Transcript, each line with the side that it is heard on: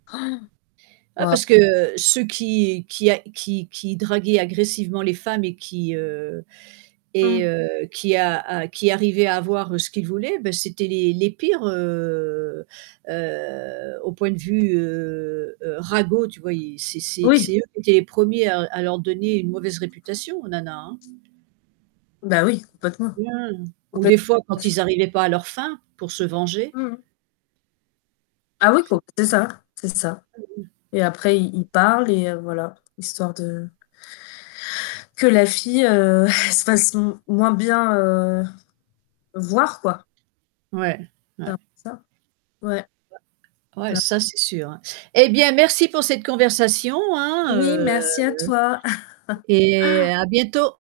left: Oh!
right: Ah
left: Waouh!
right: parce que ceux qui qui a qui qui draguaient agressivement les femmes et qui heu et
left: Mmh.
right: heu qui a a qui arrivaient à avoir ce qu'ils voulaient, ben c'était les les pires, heu heu, au point de vue, heu heu, ragots tu vois? C'est c'est
left: Oui.
right: c'est eux qui étaient les premiers à à leur donner une mauvaise réputation, aux nanas, hein.
left: Bah oui, complètement.
right: Mmh ou
left: Complèt
right: des fois quand
left: [unintelligible]
right: ils arrivaient pas à leurs fins pour se venger.
left: Mmh mh. Ah oui
right: Je sais
left: com
right: p
left: c'est ça, c'est ça.
right: [unintelligible]
left: Et après il il parle et voilà, histoire de que la fille, heu, se fasse moins moins bien, heu, voir quoi.
right: Ouais,
left: C'est
right: ouais.
left: un peu ça. Ouais.
right: Bah, ouais
left: [unintelligible]
right: ça c'est sûr. Eh bien merci pour cette conversation hein,
left: Oui
right: heu
left: merci à toi.
right: et à bientôt.